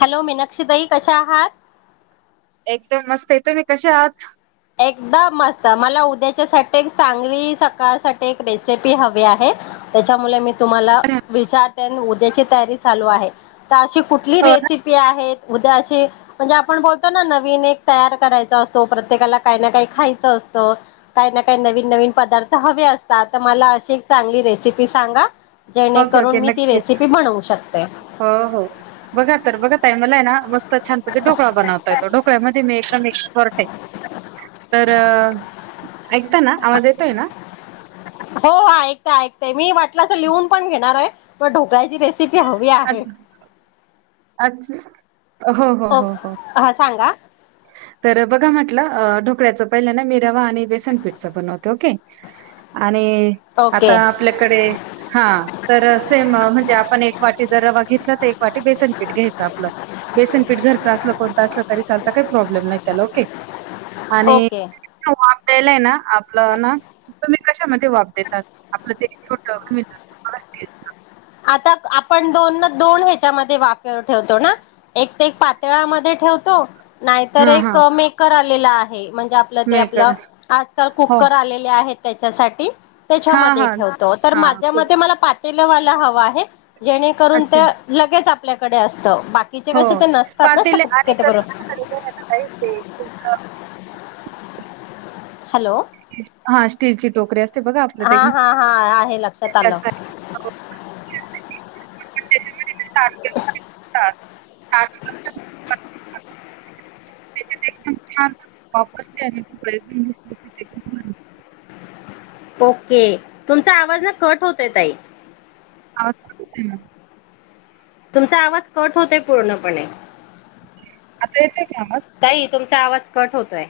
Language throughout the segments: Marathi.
हॅलो मीनाक्षीताई कशा आहात एकदम मस्त येतो मी कसे आहात एकदम मस्त मला उद्याच्या साठी चांगली सकाळसाठी एक रेसिपी हवी आहे. त्याच्यामुळे मी तुम्हाला विचारते आणि उद्याची तयारी चालू आहे. तर अशी कुठली हो ना रेसिपी. उद्या म्हणजे आपण बोलतो ना नवीन एक तयार करायचा असतो प्रत्येकाला. काही ना काही खायचं असतं. काही ना काही नवीन नवीन पदार्थ हवे असतात तर मला अशी एक चांगली रेसिपी सांगा. ओके जेणेकरून ओके मी ती नक्कीच रेसिपी बनवू शकते. हो हो बघा तर बघा तय मला आहे ना मस्त. छान पद्धतीने ढोकळा बनवता येतो ढोकळ्यामध्ये मी एकदम एक्सपर्ट आहे. तर ऐकताना आवाज येतोय ना. हो ऐकतय ऐकतेय मी वाटलं तर लिहून पण घेणार आहे प ढोकळ्याची रेसिपी हवी आहे. अच्छा अच्छा हो हो ओ हो हो हा सांगा तर बघा म्हटलं ढोकळ्याचं पहिल्या ना मी रवा आणि बेसनपीठच बनवते ओके. आणि. आता ओके आपल्याकडे हा तर सेम म्हणजे आपण एक वाटी जर रवा घेतलं तर. एक वाटी बेसनपीठ घ्यायचं आपलं. बेसनपीठ घरचं असलं कोणत असलं तरी चाल काही प्रॉब्लेम नाही त्याला ओके. ओके. हॉटेल आहे ना आपलं ना. तुम्ही कशामध्ये वाब देतात आपलं ते टं. आता आपण दोन ना दोन ह्याच्यामध्ये वापर ठेवतो ना. एक ते एक पातळामध्ये ठेवतो. नाहीतर हां, एक हां. मेकर आलेला आहे म्हणजे आपलं ते मेकर आपलं आजकाल हो. कुकर आलेलं. ते आहेत त्याच्यासाठी हां, त्याच्यामध्ये हां. ठेवतो तर हां, खूप माझ्यामध्ये मला पातेलं. जेणेकरून ते अच्छा. लगेच आपल्याकडे असत. हो पातीलील आणि तर तुमच्याडे ना का ते. हॅलो. हा स्टीलची टोकरी असते बघा आपलं ते हा घस. हा हा आहे लक्षात आलं त्याच्यामध्ये ते ताट केलं की ताट ताट एकम छान वापस घेण्याचा प्रयत्न. ओके तुमचा आवाज ना कट होतय ताई. ह हम्. तुमचा आवाज कट होतय पूर्णपणे. आता येतय का आवाज. ताई तुमचा आवाज कट होतोय.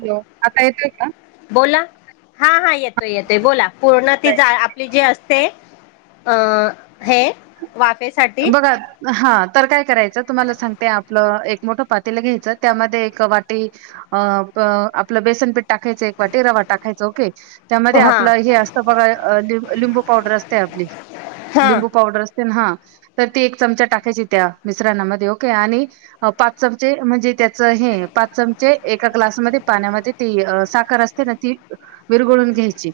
हॅलो आता येतोय का. बोला हा हा येतोय येतोय बोला पूर्ण ती जा आपली जी असते. अ हे. वाफेसाठी. बघा. हा तर काय करायचं तुम्हाला सांगते आपलं एक मोठं पातील घ्यायचं त्यामध्ये एक वाटी. अ आपलं बेसनपीठ टाकायचं एक वाटी रवा टाकायचं ओके. त्यामध्ये हा आपलं हे असतं बघा ल लिंबू पावडर असते आपली हा लिंबू पावडर अस. हा तर ती एक चमचा टाकायची त्या मिश्रणामध्ये ओके आणि. अ पाच चमचे म्हणजे त्याच हे पाच चमचे एका ग्लासमध्ये पाण्यामध्ये. ती साखर असते ना ती विरगळून घ्यायची.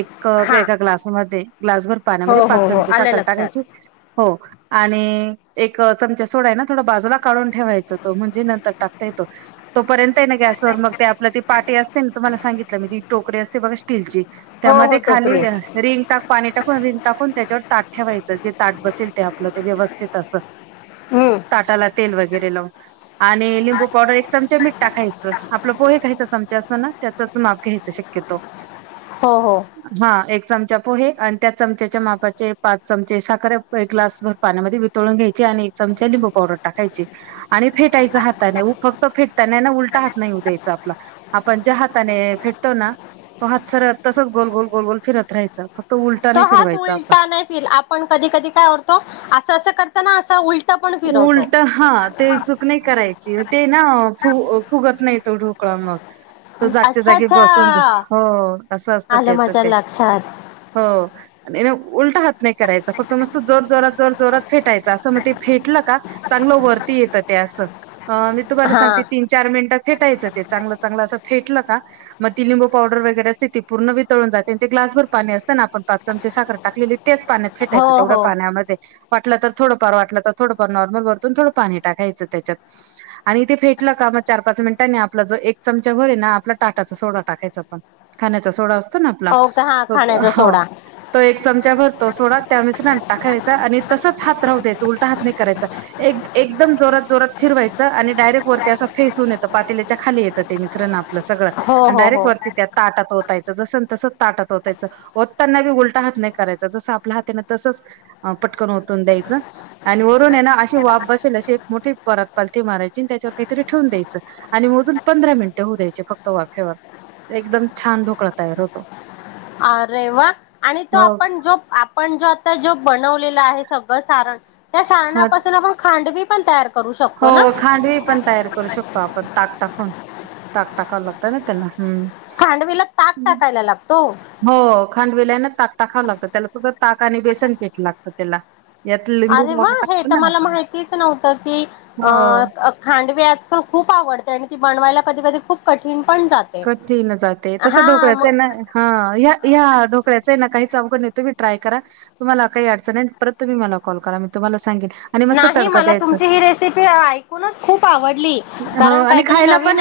एक हा एका ग्लासमध्ये ग्लासभर पाण्यामध्ये हो हो पाच हो चमचे आलं साखर लक्षात टाकायची हो. आणि एक चमचा सोडा आहे ना थोडा बाजूला काढून ठेवायच तो म्हणजे नंतर टाकता येतो. तोपर्यंत आहे ना गॅसवर मग ते आपलं ती पाटी असते ना तुम्हाला सांगितलं ना ती टोकरी असते बघा स्टीलची. हो हो त्यामध्ये खाली टोकरी रिंग टाक पाणी टाकून रिंग टाकून त्याच्यावर ताट ठेवायचं जे ताट बसेल ते. आपलं ते व्यवस्थित अस हम्म ताटाला तेल वगैरे लावून आणि लिंबू पावडर चमचा मिठा खायच आपलं पोहे काहीचा चमचा असतना त्याचाच माप घ्यायच शक्यतो हो हो हा एक चमचा पोहे आणि त्या चमचाच्या मापाचे पाच चमचे साखरे एक ग्लास भर पाण्यामध्ये वितळून घ्यायची आणि एक चमचा लिंबू पावडर टाकायचे आणि फेटायच हाताने फक्त फेट त्यांना ना उलटा हात नाही उद्यायचा आपला आपण ज्या हाताने भेटतो ना तो हात सर तसच गोल गोल गोलगोल फिरत राहाचं फक्त त उलटा नाही फेर उ नाहीि आपण कधी कधी कायतो अस करतना असल उलट हा ते चूक नाही करायची ते ना फु फुगत नाही तोढूक क मग तो जागच्या अच्छा जागी बसून अच्छा हो असं असतं आलं त्याच माझ्या ते लक्षात हो आणि उलटा हात नाही करायचा फक्त मस्त जोर जोरात जोर जोरात फेटायचा असं मग ते. फेटले का चांगलं वरती येत ते आस मी तुम्हाला हा सांगते. चार मिनिटं फेटायचं ते चांगलं चांगलं असं फेटलं का मग ती लिंबू पावडर वगैरे असते ती पूर्ण वळून जाते ते ग्लासर पाणी असताना आपण पाच चमचे साखर टाकलेली त्याच पाण्यात फेटायचं हो तेवढ्या हो पाण्यामध्ये वाटलं तर थोडंफार वाटलं तर थोडंफार नॉर्मल भरतून थोडं पाणी टाकायचं त्याच्यात आणि इथे फेटलं का मग चार पाच मिनिटांनी आपला जो एक चमचा भरे ना आपला टाटाचा सोडा टाकायचा पण खाण्याचा सोडा असतो ना आपला हो का हा खाण्याचा हो सोडा तो एक चमचा भरतो सोडा त्यानसरां टाकाायचा आणि तसच हात राहू द्यायच उलटा हात नाही करायचा एकदम जोरात जोरात फिरवायचं आणि डायरेक्ट वरती असं फेस होून येतं पातेल्याच्या खाली येतं ते मिश्र ना आपलं सगळं हो आणि, हो हो डायरेक्ट वरती त्या ताटात ओतायचं, जसं तसं ताटात वतायचं. हो त्यांना बी उलटा हात नाही, करायचा जसं आपल्या हात ना तसंच, पटकन होतून, द्यायचं आणि, ना अशी वाफ बसेल अशी, एक मोठी परात पालथी मारायची आणि त्याच्यावर काहीतरी ठेवून द्यायचं. आणि मोजून पंधरा मिनिटं होऊ, द्यायचे फक्त वाफेवर, एकदम छान, ढोकळा तयार होतो. अरेवा आणि, तो हो आपण जो, आपण जो आता जो बनवलेला आहे, सगळं सारण त्या हा सारणापासून आपण खांडवी पण तयार करत हो खांडवी पण, तयार करू शकतो. त आपण ताक टाकवून ताक टाकाव, लागतय ना त्यांना हम्, खांडवीला ताक, टाकायला लागतो? हो खांडविलाय ना ताक टाकाावं लागतं त्याला, फक्त ताक आणि बेसन पेट लागतं त्याला, यात लिंबू पावडर टाकतो, ना आपण, तीच नव्हत की अ, हो खांडवी आजकाल खूप आवडते, आणि ती बनवायला कधी कधी खूप कठीण पण जाते, कठीण जाते तसं, हा ठोकाऱ्याच मग आहे ना, हा या या ढोकळ्याचही, ना काही अवघड नाही तुमी ट्राय करा. तुम्हाला काही अडचण नाही, परत तुम्ही मला कॉल करा मी तुम्हाला सांगेल, नाही मला तुमची ही रेसिपी ऐकूनच खूप आवडली, कारण काहीतरी नवीन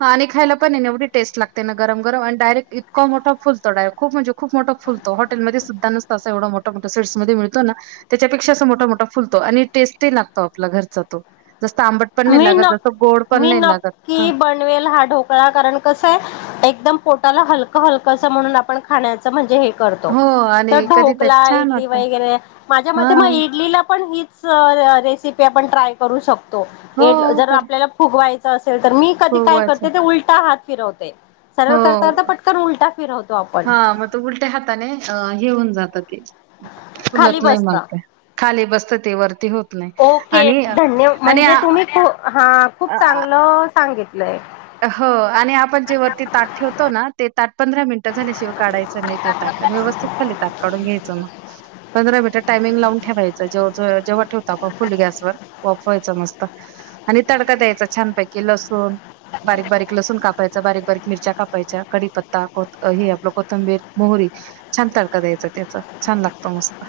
ह आणि खायला, पण एवढ टेस्ट लागते ना गरम गरम, डायरक्ट इतका मोठा फुलतोडारे खूप म्हजे, खूप मोठा फुतो हॉटेमध्ये सुध न तसा एवढा मोठ्या, मोठ्या सेट् मध्ये मिळतो ना, त्याच्यापेक्षा अस मोठा मोठा, फुलतो आणि टेस्ट लागतो, आपला घरचा तो जस्त आंबट पण नाही मी लागत जसं, गोड पण नाही लागत हा, दर वेळेला हा ढोकळा करणं कसं आहे, एकदम पोटाला हलका हलक असं म्हणून आपण, खाण्याच म्हणजे हे करतो, हो तर आणि कधीतरी ढोकला, छान इडली वाटतं वगैरे, माझ्या हा मते मग इडलीला पण ह रेसिपी आपण ट्राय करू शकतो, हो जर तर आपल्याला फुग वयच असेल तर मी कधी काय फुगवायचं करते ते उलटा, हात फिरवते सर्व हो करता, करता पटकन उलटा फिरवतो आपण, त उलट्या हाताने अ, घेऊन जात ते फुलत खाली नाही बसता म्हन्ते, खाली बसतते वरती होत. ओके आणि धन्य आणि म्हणजे आ- तुम्ही खू हा, खूप अ आ चांगलं सांगितलंय. हो आणि आपण जे वरती ताट ठेवतो ना, ते ताट पंधरा मिनिटं झाल्याशिवाय काढायचं नाही ते, व्यवस्थित खली त काढून घ्यायच, ना पंधरा मिनट टायमिंग लावून ठेवायचं जे, जेंव्हा ठेवता तेंव्हा फुल गॅस वर, वाफवायच मस्त आणि तडखा द्यायचा छान पैकी, लसूून बारीक, बारीक लसूण कापायच, कायच बारीक बारीक, मिरच्या कापायच्या कडीपत्ता, हे आपलं कोथंबीर मोहरी छान तडका द्यायचा, त्याचा छान लागतं मस्त,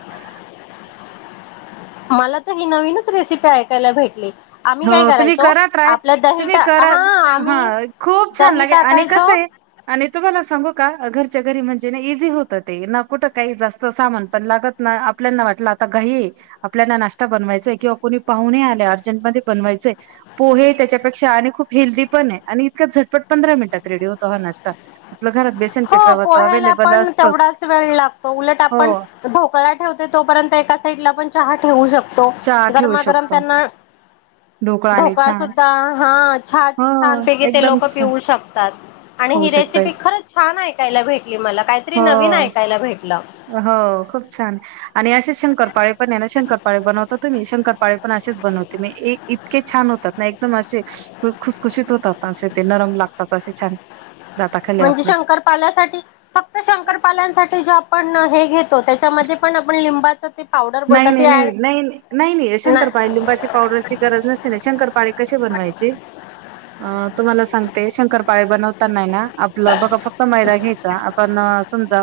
मला तर ही नवीनच, रेसिपी ऐकायला भेटली, आम्ही काय हो तुम्ही करायचो करा ट्राय आपल्या दही तुम्ही, टा करा हा आम्ही हा खूप छान दही लागेल आणि टाकायचो कस आहे, आणि तुम्हाला सांगू का, घरच्या घरी म्हणजे ना इझी होतं, ते न कुठं काही जास्त सामान पण लागत, आपल्याना वाटलं आता घाई, आपल्याना नाश्ता बनवायचाय, किंवा कुणी पाहु आले अर्जंटमध्ये बनवायचंय, पोहे त्याच्यापेक्षा आणि खूप हेल्दी पण आहे, आणि इतका झटपट पंधरा मिनिटात रेडी होतो हा नाश्ता, आपल्या घरात बेसन, पीठ हो रवा तर पोहायला अवेलेबल पण असतंच. तेवढाच वेळ, लागतो उलट हो, आपण ढोकळा ठेवते तोपर्यंत एका, साईड ला पण चहा ठेवू शकतो. चहा ठेवू गरमागरम शकतो. त्यांना, आणि ढोकळा चहा सुद्धा हा छान, हो, छानपैकी ते एकदम लोक छान पिऊ शकतात, आणि खाऊ ही शकताय. रेसिपी खरच छान ऐकायला भेटली मला, काहीतरी नवीन हो. ऐकायला भेटलं. हो खूप छान आणि असेच शंकरपाळे पण आहे ना शंकरपाळे बनवत तुम्ही. शंकरपाळे पण असेच बनव ते म इतके छान होतात ना एकदम असे खुसखुशीत होतात असे ते नरम लागतात असे छान. दाताखाली म्हणजे आपल्या. शंकरपाल्यासाठी, फक्त शंकरपाल्यांसाठी जो आपण हे घेत तो त्याच्यामध्ये पण आपण लिंबाचा नाही नाही नाही नाही नाही नाही ना शंकरपाळी लिंबाचे पावडर ची गरज नसते ना. शंकरपाळे कशी बनवायचे? तुम्हाला सांगते, शंकरपाळे बनवताना नई ना आपलं बघा फक्त मैदा घ्यायचा. आपण समजा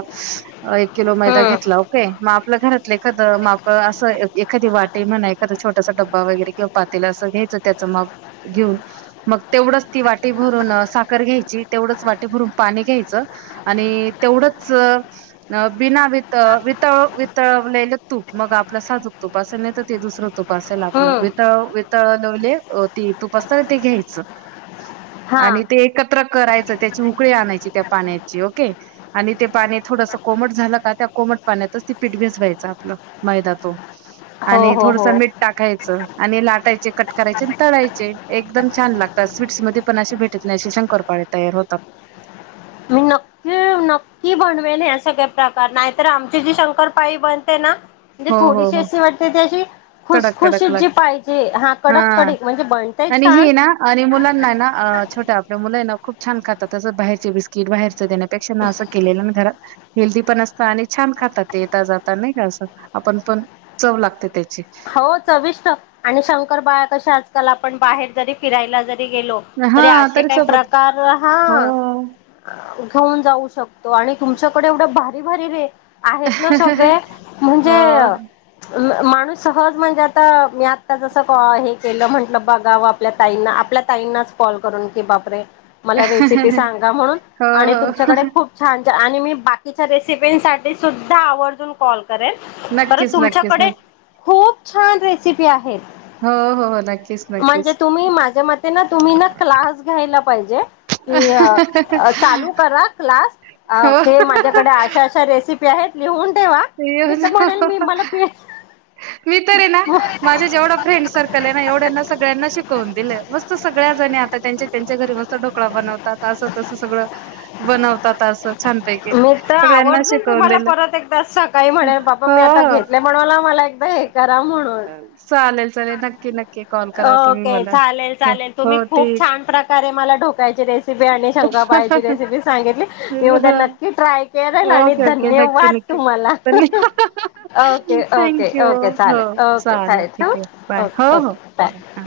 एक किलो मैदा हम्म घेतला. मग आपल घरातलं माप असं एखादी वाटी म्हणा एखादा छोटासा डब्बा वगैरे किंवा पातेल असं घ्यायचं त्याचं माप घेऊन मग तेवढंच ती वाटी भरून साखर घ्यायची, तेवढंच वाटी भरून पाणी घ्यायचं. आणि तेवढंच बिना वीत -वितळ वितळलेलं तूप मग आपलं साधूक तुपासेल नाही तर ते दुसरं तुप असेल आपलं हम्म वितल तळ लावले ते तूप असतना ते घ्यायचं. हा आणि ते एकत्र करायचं त्याची उकळी आणायची. त्या पाण्याची ओके आणि ते पाणी थोडंसं कोमट झालं का, त्या कोमट पाण्यातच ती पिठ भिजवायचं आपलं. मैदा तो, हो आणि हो थोडस हो मीठ टाकायचं आणि लाटायचे. कट करायचे आणि तळायचे एकदम छान लागतात. स्वीट्स मध्ये पण असे भेटत नाहीे शंकरपाळे तयार होतात. मी न नक्की नक्की बनवेल या सगळे प्रकार नाहीतर आमची जी शंकरपाळी बनते ना म्हणजे हो हो थोडीशी हो अशी वाटते ते अशी कडक खुसखुशी कडक जी लाग पाहिजे हा कडक कडक म्हणजे बनतय आणि छान. हे ना आणि मुलांना ना अ -छोट्या आपल्या मुलं हाय ना खूप छान खातात. असं बाहेरचे बिस्किट बाहेरच देण्या पेक्षा प्रत्यक्ष असं केलेलं घरात हेल्दी पण असतं आणि छान खातात ते येता जाता नाही का असं. आपण पण चव लागते त्याची. हो चविष्ट आणि शंकरपाळ्या कश्या आजकाल आपण बाहेर जरी फिरायला जरी गेलो तरी हां, असे काय सोबत प्रकार हो. हा. घेऊन जाऊ शकतो. आणि तुमच्याकडे एवढं भारी भारी रे आहेत ना सगळे. हो. म्हणजे म माणूस सहज म्हणजे आता मी आत्ता जसं कॉ हे केलं, म्हटलं बघावं आपल्या ताईंना आपल्या ताईंनाच कॉल करून की बापरे, मला रेसिपी सांगा म्हणून हो, आणि हो. तुमच्याकडे खूप छान आणि मी बाकीच्या रेसिपीसाठी सुद्धा आवर्जून कॉल [unintelligible] नक्कीच, नक्कीच, तुमच्याकडे नक्की. खूप छान रेसिपी आहेत. हो हो नक्कीच ना म्हणजे तुम्ही माझ्या मते ना तुम्ही ना क्लास घ्यायला पाहिजे. कि अ -चालू करा क्लास. हो. अ-हे माझ्याकडे अशा अशा रेसि पी आहेत लिहून ठेवा. मी तर येऊन म्हणेल मला मी तरी ना माझ्या जेवढा फ्रेंड सर्कल आहे ना एवढ्यांना सगळ्यांना शिकवून दिल. मस्त सगळ्या जणी आता त्यांचे त्यांच्या घरी मस्त ढोकळा बनवतात, असं तसं सगळं बनवतात असं छानपैकी मी तर सगळ्यांना आवर्जून शिकवून तुम्हाला दिलं. परत एकदा सकाळी म्हणे बाबा हो मी आता घेतले म्हणला मला हे करा म्हणून. हो चालेल चालेल नक्की नक्की कॉल करा तुम्ही ओके मला चालेल हो चालेल तुम्ही हो खूप ठीक छान प्रकारे मला ढोकळ्याची रेसिपी आणि शंकारपाळ्याची रेसिपी सांगितली. मी उद्या नक क्की ट्राय करेल आणि धन्यवाद तुम्हा [inaudible] ओके थँक्य यू ओके हो चालेल ओके चालेल ठेवू ठीक आहे बाय. हो ओके ओके हो बाय हा.